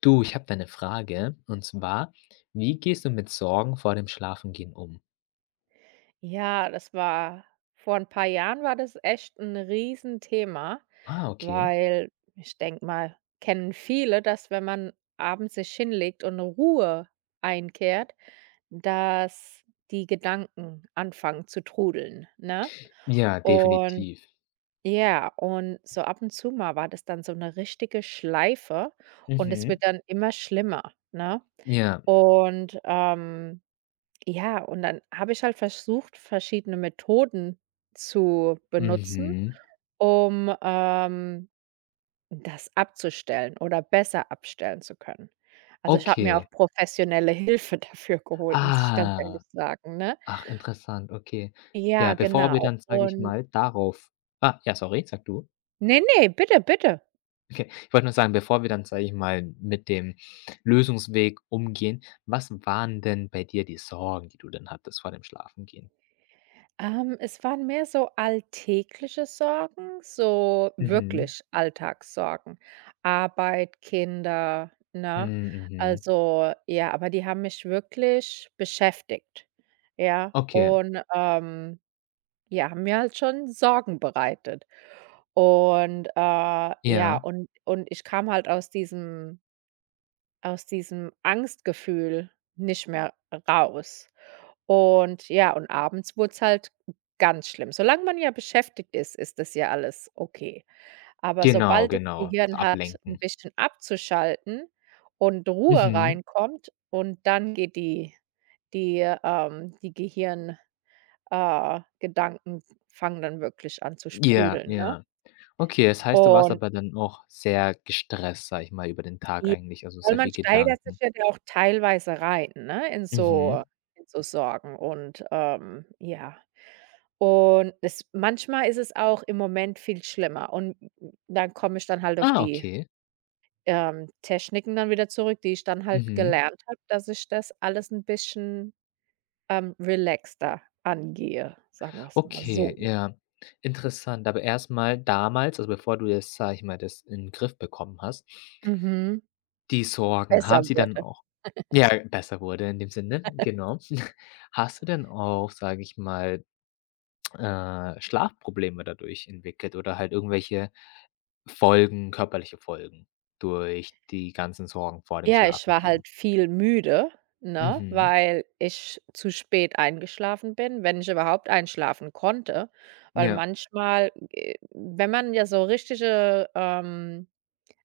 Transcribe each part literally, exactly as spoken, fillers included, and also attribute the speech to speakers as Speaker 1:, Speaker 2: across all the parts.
Speaker 1: Du, ich habe da 'ne Frage und zwar: Wie gehst du mit Sorgen vor dem Schlafengehen um?
Speaker 2: Ja, das war vor ein paar Jahren war das echt ein Riesenthema,
Speaker 1: Ah, okay.
Speaker 2: weil ich denke mal, kennen viele, dass wenn man abends sich hinlegt und 'ne Ruhe einkehrt, dass die Gedanken anfangen zu trudeln, ne?
Speaker 1: Ja,
Speaker 2: Und
Speaker 1: definitiv.
Speaker 2: ja, und so ab und zu mal war das dann so eine richtige Schleife und es
Speaker 1: Mhm.
Speaker 2: wird dann immer schlimmer, ne?
Speaker 1: Ja.
Speaker 2: Und, ähm ja, und dann habe ich halt versucht, verschiedene Methoden zu benutzen,
Speaker 1: Mhm.
Speaker 2: um, ähm, das abzustellen oder besser abstellen zu können. Also, ich habe mir
Speaker 1: Okay.
Speaker 2: auch professionelle Hilfe dafür geholt, muss ich ganz
Speaker 1: Ah.
Speaker 2: ehrlich sagen, ne?
Speaker 1: Ach, interessant, okay. Ja,
Speaker 2: Ja,
Speaker 1: bevor wir
Speaker 2: genau.
Speaker 1: dann, sage ich
Speaker 2: Und
Speaker 1: mal, darauf ah, ja, sorry, sag du.
Speaker 2: ne, ne, bitte, bitte.
Speaker 1: Okay. Ich wollte nur sagen, bevor wir dann, sage ich mal, mit dem Lösungsweg umgehen, was waren denn bei dir die Sorgen, die du dann hattest vor dem Schlafengehen?
Speaker 2: Ähm, es waren mehr so alltägliche Sorgen, so
Speaker 1: Mhm.
Speaker 2: wirklich Alltagssorgen. Arbeit, Kinder, ne?
Speaker 1: Hm, mhm.
Speaker 2: Also, ja, aber die haben mich wirklich beschäftigt, ja?
Speaker 1: Okay,
Speaker 2: Und, ähm, ja, haben mir halt schon Sorgen bereitet. Und, äh, ja,
Speaker 1: ja.
Speaker 2: und und ich kam halt aus diesem aus diesem Angstgefühl nicht mehr raus. Und ja, und abends wurd's halt ganz schlimm. Solange man ja beschäftigt ist, ist das ja alles okay. Aber
Speaker 1: Genau,
Speaker 2: sobald das
Speaker 1: genau,
Speaker 2: Gehirn hat, ein
Speaker 1: ablenken.
Speaker 2: bisschen abzuschalten und Ruhe
Speaker 1: Mhm.
Speaker 2: reinkommt und dann geht die die, ähm die Gehirn äh, Gedanken fangen dann wirklich an zu
Speaker 1: Ja,
Speaker 2: sprudeln, ne?
Speaker 1: ja. Okay, das heißt, du warst
Speaker 2: Und
Speaker 1: aber dann auch sehr gestresst, sage ich mal, über den Tag
Speaker 2: Ja,
Speaker 1: eigentlich, also
Speaker 2: weil
Speaker 1: sehr
Speaker 2: man
Speaker 1: viel
Speaker 2: steigert sich
Speaker 1: Gedanken.
Speaker 2: ja da auch teilweise rein, ne, in so
Speaker 1: Mhm.
Speaker 2: in so Sorgen und, ähm, ja. Und es manchmal ist es auch im Moment viel schlimmer und dann komme ich dann halt auf
Speaker 1: Ah,
Speaker 2: die,
Speaker 1: okay.
Speaker 2: ähm, Techniken dann wieder zurück, die ich dann halt
Speaker 1: Mhm.
Speaker 2: gelernt habe, dass ich das alles 'n bisschen, ähm, relaxter angehe, sagen wir's mal
Speaker 1: Okay,
Speaker 2: so.
Speaker 1: ja. Interessant. Aber erst mal damals, also bevor du das, sage ich mal, das in den Griff bekommen hast,
Speaker 2: Mhm.
Speaker 1: die Sorgen,
Speaker 2: Besser
Speaker 1: haben sie dann
Speaker 2: wurde.
Speaker 1: auch ja, besser wurde in dem Sinne, genau. Hast du denn auch, sage ich mal, äh, Schlafprobleme dadurch entwickelt oder halt irgendwelche Folgen körperliche Folgen durch die ganzen Sorgen vor dem
Speaker 2: Ja, ich war
Speaker 1: Schlafengehen.
Speaker 2: halt viel müde, ne,
Speaker 1: Mhm.
Speaker 2: weil ich zu spät eingeschlafen bin, wenn ich überhaupt einschlafen konnte. Weil
Speaker 1: Ja,
Speaker 2: manchmal, äh, wenn man ja so richtige, ähm,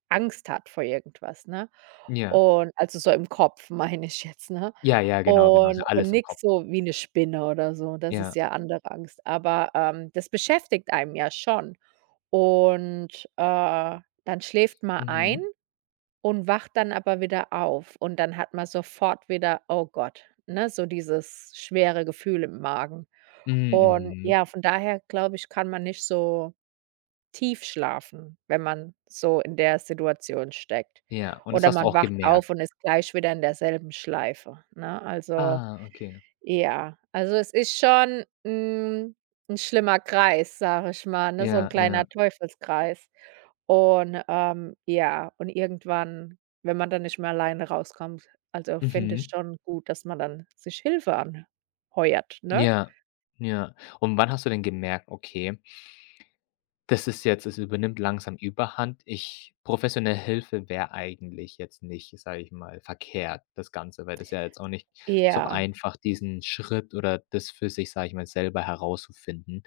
Speaker 2: Angst hat vor irgendwas, ne?
Speaker 1: ja.
Speaker 2: Und also so im Kopf meine ich jetzt, ne?
Speaker 1: Ja, ja, genau, genau. Ist ja
Speaker 2: Und und
Speaker 1: alles im
Speaker 2: nix
Speaker 1: Kopf.
Speaker 2: so wie 'ne Spinne oder so, das ist
Speaker 1: Ja.
Speaker 2: ja andere Angst. Aber, ähm, das beschäftigt einem ja schon. Und, äh, dann schläft man ein
Speaker 1: Mhm.
Speaker 2: und wacht dann aber wieder auf und dann hat man sofort wieder oh Gott, ne, so dieses schwere Gefühl im Magen.
Speaker 1: Mhm,
Speaker 2: Und
Speaker 1: mhm.
Speaker 2: ja, von daher glaube ich, kann man nicht so tief schlafen, wenn man so in der Situation steckt.
Speaker 1: Ja, und das
Speaker 2: Oder
Speaker 1: hast du
Speaker 2: man
Speaker 1: auch
Speaker 2: wacht
Speaker 1: gemerkt?
Speaker 2: auf und ist gleich wieder in derselben Schleife, ne? Also,
Speaker 1: Ah, okay.
Speaker 2: ja. Also, es ist schon, hm, 'n schlimmer Kreis, sage ich mal, ne, so ein
Speaker 1: Ja, ja.
Speaker 2: kleiner Teufelskreis. Und, ähm, ja, und irgendwann, wenn man dann nicht mehr alleine rauskommt, also, finde ich
Speaker 1: Mhm.
Speaker 2: schon gut, dass man dann sich Hilfe anheuert, ne?
Speaker 1: Ja, ja. Und wann hast du denn gemerkt: „Okay", das ist jetzt, es übernimmt langsam Überhand. Ich Professionelle Hilfe wäre eigentlich jetzt nicht, sage ich mal, verkehrt, das Ganze, weil das ja jetzt auch nicht so
Speaker 2: Ja,
Speaker 1: einfach diesen Schritt oder das für sich, sage ich mal, selber herauszufinden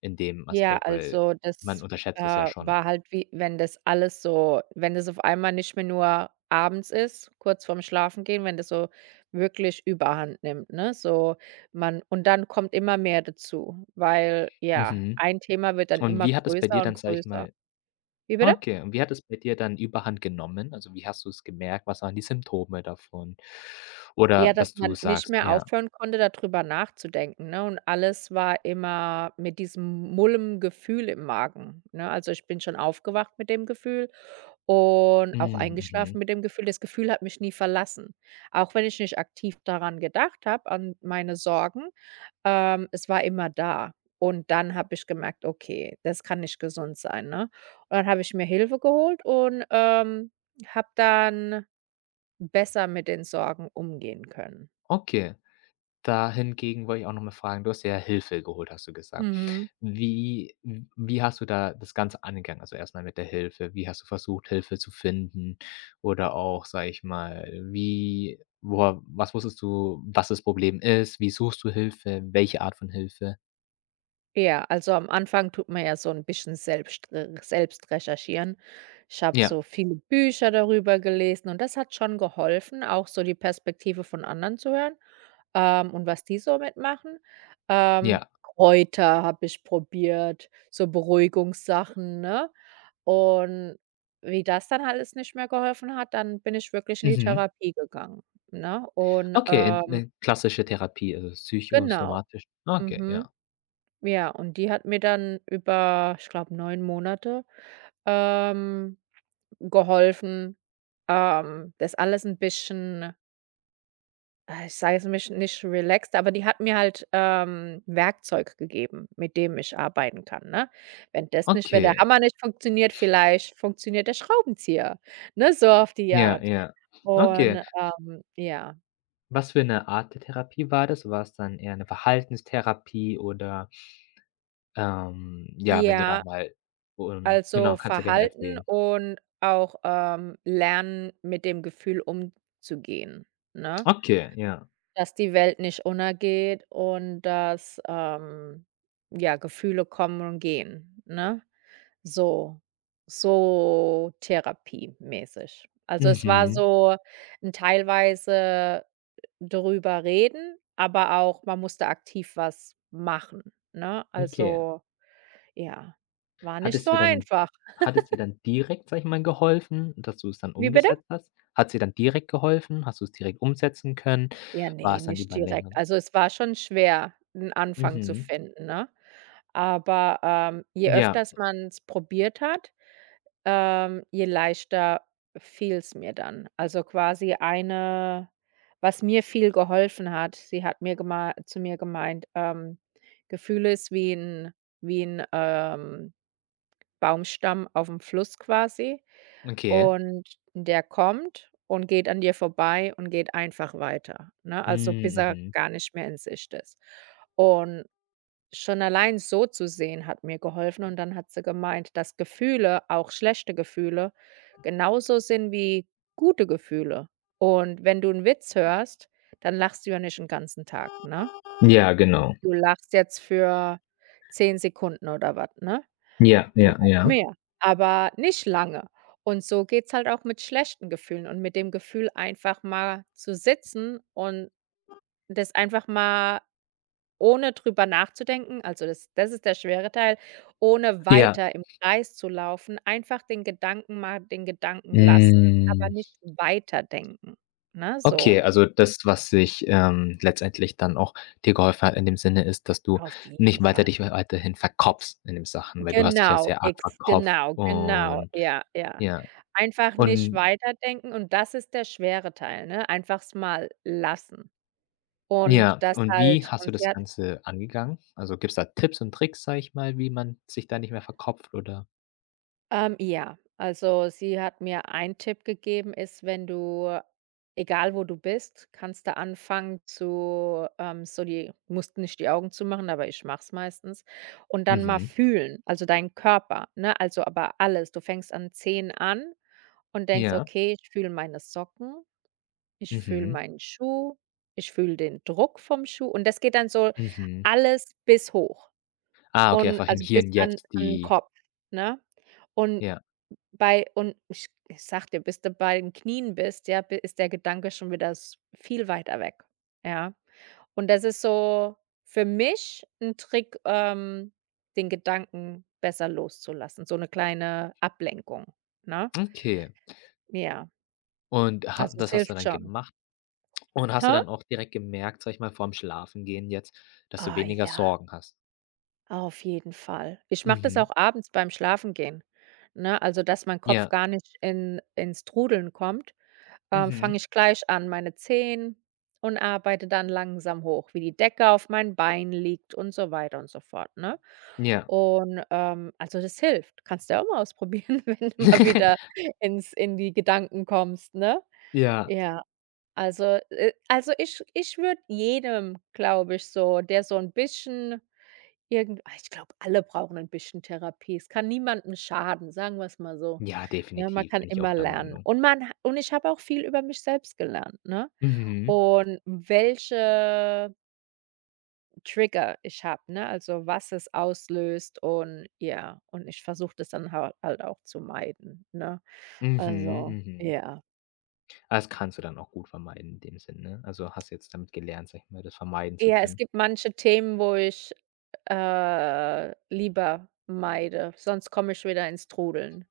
Speaker 1: in dem
Speaker 2: ja,
Speaker 1: Aspekt, weil
Speaker 2: also,
Speaker 1: man
Speaker 2: das,
Speaker 1: unterschätzt es ja
Speaker 2: äh,
Speaker 1: schon.
Speaker 2: war halt wie wenn das alles so wenn das auf einmal nicht mehr nur abends ist, kurz vorm Schlafengehen, wenn das so wirklich Überhand nimmt, ne? So, man und dann kommt immer mehr dazu, weil, ja,
Speaker 1: Mhm.
Speaker 2: ein Thema wird dann
Speaker 1: Und
Speaker 2: immer
Speaker 1: wie hat es bei
Speaker 2: größer
Speaker 1: dir
Speaker 2: und
Speaker 1: dann, sage ich
Speaker 2: größer.
Speaker 1: mal,
Speaker 2: Wie bitte?
Speaker 1: okay, und wie hat es bei dir dann Überhand genommen? Also, wie hast du es gemerkt? Was waren die Symptome davon? Oder
Speaker 2: Ja, dass
Speaker 1: dass du
Speaker 2: man nicht
Speaker 1: sagst
Speaker 2: mehr
Speaker 1: ja,
Speaker 2: aufhören konnte, darüber nachzudenken, ne? Und alles war immer mit diesem mulmigen Gefühl im Magen, ne? Also, ich bin schon aufgewacht mit dem Gefühl und auch
Speaker 1: mhm,
Speaker 2: eingeschlafen
Speaker 1: mhm.
Speaker 2: mit dem Gefühl. Das Gefühl hat mich nie verlassen. Auch wenn ich nicht aktiv daran gedacht habe, an meine Sorgen, ähm, es war immer da. Und dann habe ich gemerkt: „Okay, das kann nicht gesund sein“, ne? Und dann habe ich mir Hilfe geholt und, ähm, habe dann besser mit den Sorgen umgehen können.
Speaker 1: Okay. Da hingegen wollte ich auch noch mal fragen, du hast ja Hilfe geholt, hast du gesagt.
Speaker 2: Mhm.
Speaker 1: Wie wie hast du da das Ganze angegangen? Also, erstmal mit der Hilfe. Wie hast du versucht, Hilfe zu finden? Oder auch, sage ich mal, wie woher was wusstest du, was das Problem ist? Wie suchst du Hilfe? Welche Art von Hilfe?
Speaker 2: Ja, also am Anfang tut man ja so ein bisschen selbst re selbst recherchieren. Ich habe
Speaker 1: Ja,
Speaker 2: so viele Bücher darüber gelesen und das hat schon geholfen, auch so die Perspektive von anderen zu hören, ähm, und was die so mitmachen. Ähm,
Speaker 1: ja.
Speaker 2: Kräuter habe ich probiert, so Beruhigungssachen, ne? Und wie das dann alles nicht mehr geholfen hat, dann bin ich wirklich in die
Speaker 1: Mhm.
Speaker 2: Therapie gegangen, ne? Und,
Speaker 1: Okay, in
Speaker 2: ähm
Speaker 1: 'ne klassische Therapie, also,
Speaker 2: genau.
Speaker 1: psychosomatisch. Okay,
Speaker 2: Mhm.
Speaker 1: ja.
Speaker 2: Ja, und die hat mir dann über, ich glaube, neun Monate, ähm, geholfen, ähm, das alles ein bisschen äh, ich sage es nicht nicht relaxed, aber die hat mir halt, ähm, Werkzeug gegeben, mit dem ich arbeiten kann, ne? Wenn das nicht wenn der
Speaker 1: Okay.
Speaker 2: Hammer nicht funktioniert, vielleicht funktioniert der Schraubenzieher, ne, so auf die
Speaker 1: Ja,
Speaker 2: Art.
Speaker 1: ja.
Speaker 2: Und,
Speaker 1: Okay.
Speaker 2: ähm, ja.
Speaker 1: Was für eine Art der Therapie war das? War es dann eher 'ne Verhaltenstherapie oder, ähm ja, wenn du da
Speaker 2: Ja,
Speaker 1: mal und genau,
Speaker 2: also,
Speaker 1: kannst ja gerne
Speaker 2: Verhalten
Speaker 1: erzählen.
Speaker 2: und auch, ähm, lernen, mit dem Gefühl umzugehen, ne?
Speaker 1: Okay, ja.
Speaker 2: Dass die Welt nicht untergeht und dass, ähm, ja, Gefühle kommen und gehen, ne? So so therapiemäßig. Also, es war
Speaker 1: Mhm,
Speaker 2: so ein teilweise drüber reden, aber auch man musste aktiv was machen, ne?
Speaker 1: okay.
Speaker 2: Also, ja, war
Speaker 1: Hat
Speaker 2: nicht
Speaker 1: es
Speaker 2: so
Speaker 1: dir dann
Speaker 2: einfach.
Speaker 1: hat es dir dann direkt, sage ich mal, geholfen, dass du's dann
Speaker 2: Wie bitte?
Speaker 1: umgesetzt hast? Hat's dir dann direkt geholfen? Hast du's direkt umsetzen können?
Speaker 2: Ja,
Speaker 1: War
Speaker 2: ne,
Speaker 1: es dann
Speaker 2: nicht
Speaker 1: über
Speaker 2: direkt.
Speaker 1: länger,
Speaker 2: Also, es war schon schwer, 'n Anfang zu
Speaker 1: mhm.
Speaker 2: finden, ne? Aber, ähm, je
Speaker 1: Ja,
Speaker 2: öfters man's probiert hat, ähm, je leichter fiel's mir dann. Also, quasi eine was mir viel geholfen hat, sie hat mir gemei zu mir gemeint, ähm, Gefühle ist wie 'n wie 'n, ähm, Baumstamm aufm Fluss quasi.
Speaker 1: okay.
Speaker 2: Und der kommt und geht an dir vorbei und geht einfach weiter, ne?
Speaker 1: Hm,
Speaker 2: Also, bis er
Speaker 1: mhm.
Speaker 2: gar nicht mehr in Sicht ist. Und schon allein so zu sehen, hat mir geholfen und dann hat sie gemeint, dass Gefühle, auch schlechte Gefühle, genauso sind wie gute Gefühle. Und wenn du einen Witz hörst, dann lachst du ja nicht den ganzen Tag, ne?
Speaker 1: Ja, genau.
Speaker 2: Du lachst jetzt für zehn Sekunden oder was, ne?
Speaker 1: Ja, ja,
Speaker 2: Oder auch
Speaker 1: ja.
Speaker 2: mehr, aber nicht lange. Und so geht's halt auch mit schlechten Gefühlen und mit dem Gefühl, einfach mal zu sitzen und das einfach mal ohne drüber nachzudenken, also das das ist der schwere Teil, ohne
Speaker 1: Ja.
Speaker 2: weiter im Kreis zu laufen, einfach den Gedanken mal den Gedanken lassen, aber
Speaker 1: Hm.
Speaker 2: nicht weiterdenken, ne, so
Speaker 1: Okay, also das, was sich, ähm, letztendlich dann auch dir geholfen hat in dem Sinne ist, dass du
Speaker 2: auf jeden
Speaker 1: nicht weiter
Speaker 2: Fall.
Speaker 1: dich weiterhin verkopfst in den Sachen, weil du hast dich ja
Speaker 2: Genau,
Speaker 1: sehr arg
Speaker 2: ex
Speaker 1: verkopft
Speaker 2: genau, genau,
Speaker 1: und
Speaker 2: ja, ja.
Speaker 1: ja.
Speaker 2: Einfach nicht
Speaker 1: Und
Speaker 2: weiterdenken und das ist der schwere Teil, ne? Einfach's mal lassen. Und
Speaker 1: ja,
Speaker 2: das
Speaker 1: und wie
Speaker 2: halt.
Speaker 1: hast du
Speaker 2: Und sie
Speaker 1: das
Speaker 2: hat
Speaker 1: Ganze angegangen? Also, gibt es da Tipps und Tricks, sag ich mal, wie man sich da nicht mehr verkopft oder
Speaker 2: Ähm, ja, also sie hat mir einen Tipp gegeben, ist, wenn du, egal wo du bist, kannst du anfangen zu, ähm, so die musst nicht die Augen zumachen, aber ich mach's meistens. Und dann mal
Speaker 1: mhm,
Speaker 2: fühlen, also deinen Körper, ne? Also aber alles. Du fängst an Zehen an und denkst,
Speaker 1: ja,
Speaker 2: okay, ich fühle meine Socken, ich fühle
Speaker 1: mhm,
Speaker 2: meinen Schuh, ich fühle den Druck vom Schuh. Und das geht dann so
Speaker 1: mhm.
Speaker 2: alles bis hoch
Speaker 1: Ah, okay,
Speaker 2: und
Speaker 1: einfach im
Speaker 2: also
Speaker 1: Hier
Speaker 2: bis
Speaker 1: und
Speaker 2: an,
Speaker 1: Jetzt
Speaker 2: an den
Speaker 1: die
Speaker 2: Kopf, ne? Und
Speaker 1: ja,
Speaker 2: bei und ich ich sage dir, bis du bei den Knien bist, ja, bi ist der Gedanke schon wieder s viel weiter weg, ja? Und das ist so für mich ein Trick, ähm, den Gedanken besser loszulassen, so eine kleine Ablenkung, ne?
Speaker 1: okay.
Speaker 2: Ja,
Speaker 1: Und ha
Speaker 2: also es
Speaker 1: das hast du
Speaker 2: hilft
Speaker 1: dann
Speaker 2: schon.
Speaker 1: gemacht? Und hast du
Speaker 2: Hä?
Speaker 1: dann auch direkt gemerkt, sag ich mal, vorm Schlafengehen jetzt, dass du
Speaker 2: Ah
Speaker 1: weniger
Speaker 2: ja,
Speaker 1: Sorgen hast?
Speaker 2: auf jeden Fall. Ich mache das
Speaker 1: Mhm.
Speaker 2: auch abends beim Schlafengehen, ne? Also, dass mein Kopf
Speaker 1: Ja.
Speaker 2: gar nicht in ins Trudeln kommt. Ähm, fange
Speaker 1: Mhm.
Speaker 2: ich gleich an, meine Zehen und arbeite dann langsam hoch, wie die Decke auf mein Bein liegt und so weiter und so fort, ne?
Speaker 1: Ja.
Speaker 2: Und, ähm, also, das hilft. Kannst du ja auch mal ausprobieren, wenn du mal wieder ins in die Gedanken kommst, ne?
Speaker 1: Ja.
Speaker 2: Ja, also, äh also, ich ich würde jedem, glaube ich so, der so ein bisschen Irgend ah, ich glaube, alle brauchen ein bisschen Therapie. Es kann niemandem schaden, sagen wir's mal so.
Speaker 1: Ja,
Speaker 2: Ne, man
Speaker 1: definitiv,
Speaker 2: kann
Speaker 1: bin ich auch
Speaker 2: immer
Speaker 1: der
Speaker 2: lernen.
Speaker 1: Meinung.
Speaker 2: Und man ha und ich habe auch viel über mich selbst gelernt, ne?
Speaker 1: Mhm.
Speaker 2: Und welche Trigger ich habe, ne? Also, was es auslöst und ja, und ich versuche das dann hal halt auch zu meiden, ne?
Speaker 1: Mhm,
Speaker 2: Also,
Speaker 1: mhm.
Speaker 2: ja.
Speaker 1: Ah, das kannst du dann auch gut vermeiden in dem Sinne, ne? Also, hast jetzt damit gelernt, sag ich mal, das vermeiden zu
Speaker 2: Ja, es
Speaker 1: können.
Speaker 2: gibt manche Themen, wo ich, äh, lieber meide, sonst komme ich wieder ins Trudeln,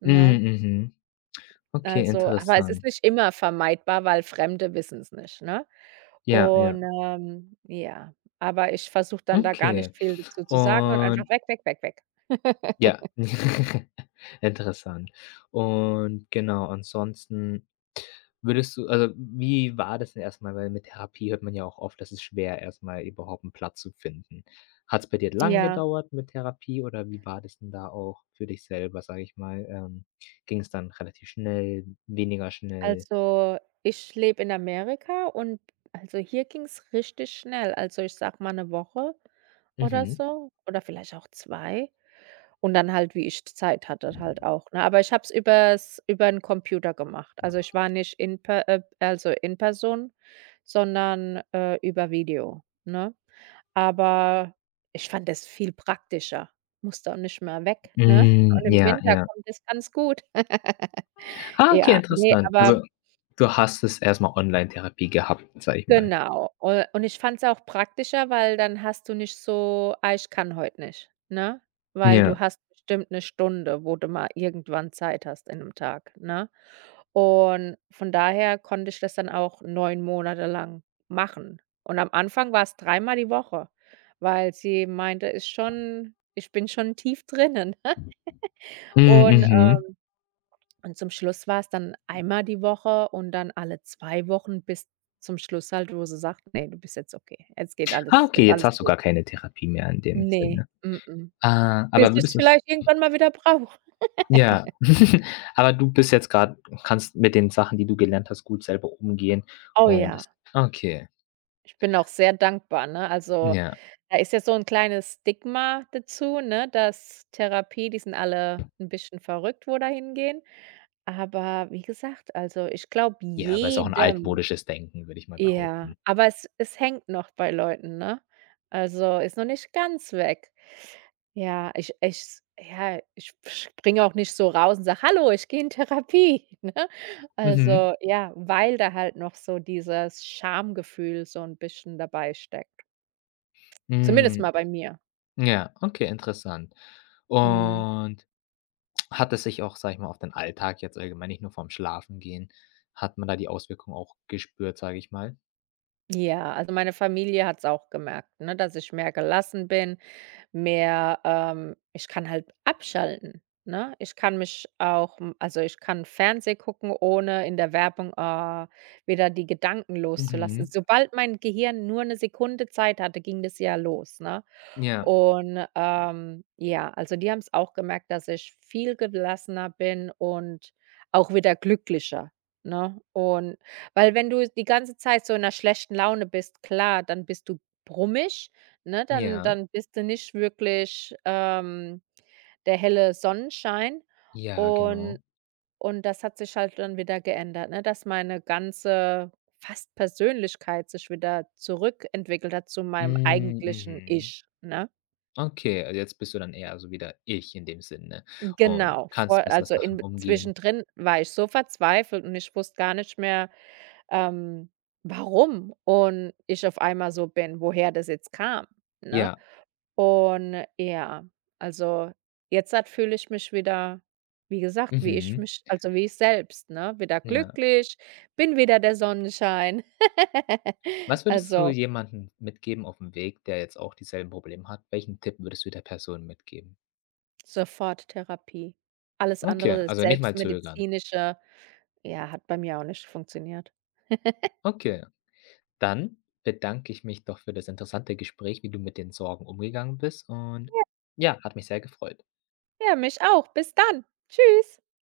Speaker 2: ne?
Speaker 1: Mhm, mhm. Okay,
Speaker 2: Also aber es ist
Speaker 1: interessant.
Speaker 2: nicht immer vermeidbar, weil Fremde wissen es nicht, ne?
Speaker 1: Ja, ja.
Speaker 2: Und, ähm, ja, aber ich versuche dann da gar
Speaker 1: Okay.
Speaker 2: nicht viel dazu zu sagen und einfach
Speaker 1: Und
Speaker 2: weg, weg, weg, weg.
Speaker 1: ja, interessant. Und genau, ansonsten würdest du, also, wie war das denn erstmal? Weil mit Therapie hört man ja auch oft, das ist schwer, erstmal überhaupt einen Platz zu finden. Hat es bei dir lang
Speaker 2: Ja,
Speaker 1: gedauert mit Therapie oder wie war das denn da auch für dich selber, sage ich mal? Ähm, Ging es dann relativ schnell, weniger schnell?
Speaker 2: also, ich lebe in Amerika und also, hier ging's richtig schnell. Also, ich sag mal eine Woche oder
Speaker 1: Mhm.
Speaker 2: so oder vielleicht auch zwei. Und dann halt, wie ich Zeit hatte halt auch, ne? Aber ich habe es übers über übern Computer gemacht. Also, ich war nicht in per äh, also in Person, sondern, äh, über Video, ne? Aber ich fand das viel praktischer. Musste auch nicht mehr weg, ne?
Speaker 1: Hm,
Speaker 2: Und im
Speaker 1: ja,
Speaker 2: Winter
Speaker 1: ja.
Speaker 2: kommt es ganz gut.
Speaker 1: Ah, okay,
Speaker 2: Ja, ne,
Speaker 1: interessant.
Speaker 2: aber
Speaker 1: Also, du hast es erstmal Online-Therapie gehabt, sage ich mal.
Speaker 2: Genau. U Und ich fand's auch praktischer, weil dann hast du nicht so: „Ah, ich kann heute nicht“, ne? Weil
Speaker 1: Ja.
Speaker 2: du hast bestimmt 'ne Stunde, wo du mal irgendwann Zeit hast in 'nem Tag, ne? Und von daher konnte ich das dann auch neun Monate lang machen. Und am Anfang war's dreimal die Woche, weil sie meinte, ist schon ich bin schon tief drinnen, ne?
Speaker 1: Mhm,
Speaker 2: Und,
Speaker 1: mhm.
Speaker 2: äh und zum Schluss war es dann einmal die Woche und dann alle zwei Wochen bis zum Schluss halt, wo sie sagt: „Ne, du bist jetzt okay. Jetzt geht
Speaker 1: Ah,
Speaker 2: alles
Speaker 1: okay,
Speaker 2: ist
Speaker 1: jetzt
Speaker 2: alles
Speaker 1: hast du
Speaker 2: gut.“
Speaker 1: gar keine Therapie mehr in dem
Speaker 2: Ne,
Speaker 1: Sinne.
Speaker 2: mm-mm.
Speaker 1: Ah,
Speaker 2: Bis
Speaker 1: aber würdest
Speaker 2: ich's
Speaker 1: du's
Speaker 2: vielleicht irgendwann mal wieder brauche.
Speaker 1: ja, aber du bist jetzt grad, kannst mit den Sachen, die du gelernt hast, gut selber umgehen
Speaker 2: Oh
Speaker 1: und
Speaker 2: ja,
Speaker 1: das okay,
Speaker 2: ich bin auch sehr dankbar, ne? Also,
Speaker 1: ja.
Speaker 2: da ist ja so 'n kleines Stigma dazu, ne, dass Therapie, die sind alle 'n bisschen verrückt, wo da hingehen. Aber wie gesagt, also, ich glaube
Speaker 1: Ja, aber ist auch 'n
Speaker 2: jedem.
Speaker 1: altmodisches Denken, würde ich mal
Speaker 2: Ja,
Speaker 1: behaupten.
Speaker 2: aber es es hängt noch bei Leuten, ne? Also, ist noch nicht ganz weg. Ja, ich ich ja, ich springe auch nicht so raus und sage: „Hallo, ich gehe in Therapie“, ne?
Speaker 1: Mhm.
Speaker 2: Also, ja, weil da halt noch so dieses Schamgefühl so ein bisschen dabei steckt. Zumindest
Speaker 1: Hm,
Speaker 2: mal bei mir.
Speaker 1: ja, okay, interessant.
Speaker 2: Mhm.
Speaker 1: Und hat es sich auch, sage ich mal, auf den Alltag jetzt allgemein, nicht nur vorm Schlafengehen, hat man da die Auswirkung auch gespürt, sage ich mal?
Speaker 2: Ja, also meine Familie hat es auch gemerkt, ne, dass ich mehr gelassen bin. Mehr ähm, ich kann halt abschalten, ne? Ich kann mich auch hm, also, ich kann Fernseh gucken, ohne in der Werbung, äh, wieder die Gedanken loszulassen.
Speaker 1: Mhm.
Speaker 2: Sobald mein Gehirn nur eine Sekunde Zeit hatte, ging das ja los, ne?
Speaker 1: Ja,
Speaker 2: Und, ähm, ja, also, die haben es auch gemerkt, dass ich viel gelassener bin und auch wieder glücklicher, ne? Und weil wenn du die ganze Zeit so in einer schlechten Laune bist, klar, dann bist du brummig, ne? Dann
Speaker 1: ja,
Speaker 2: dann bist du nicht wirklich, ähm, der helle Sonnenschein.
Speaker 1: ja,
Speaker 2: Und
Speaker 1: genau.
Speaker 2: und das hat sich halt dann wieder geändert, ne, dass meine ganze fast Persönlichkeit sich wieder zurückentwickelt hat zu meinem
Speaker 1: Hm,
Speaker 2: eigentlichen
Speaker 1: mhm.
Speaker 2: Ich, ne?
Speaker 1: Okay, also jetzt bist du dann eher so wieder ich in dem Sinne und
Speaker 2: Genau,
Speaker 1: kannst
Speaker 2: vor
Speaker 1: besser
Speaker 2: also,
Speaker 1: Sachen
Speaker 2: in
Speaker 1: umgehen.
Speaker 2: zwischendrin war ich so verzweifelt und ich wusste gar nicht mehr, ähm, warum und ich auf einmal so bin, woher das jetzt kam, ne?
Speaker 1: Ja,
Speaker 2: Und ja, also, jetzt halt fühle ich mich wieder, wie gesagt, wie ich
Speaker 1: mhm,
Speaker 2: mich also, wie ich selbst, ne? Wieder
Speaker 1: ja.
Speaker 2: glücklich, bin wieder der Sonnenschein.
Speaker 1: Was würdest du
Speaker 2: Also,
Speaker 1: jemandem mitgeben auf dem Weg, der jetzt auch dieselben Probleme hat? Welchen Tipp würdest du der Person mitgeben?
Speaker 2: sofort Therapie. Alles
Speaker 1: Okay,
Speaker 2: andere, das
Speaker 1: also nicht mal zögern.
Speaker 2: selbstmedizinische, ja, hat bei mir auch nicht funktioniert.
Speaker 1: Okay, dann bedanke ich mich doch für das interessante Gespräch, wie du mit den Sorgen umgegangen bist und ja, hat mich sehr gefreut.
Speaker 2: Ja, mich auch. Bis dann. Tschüss.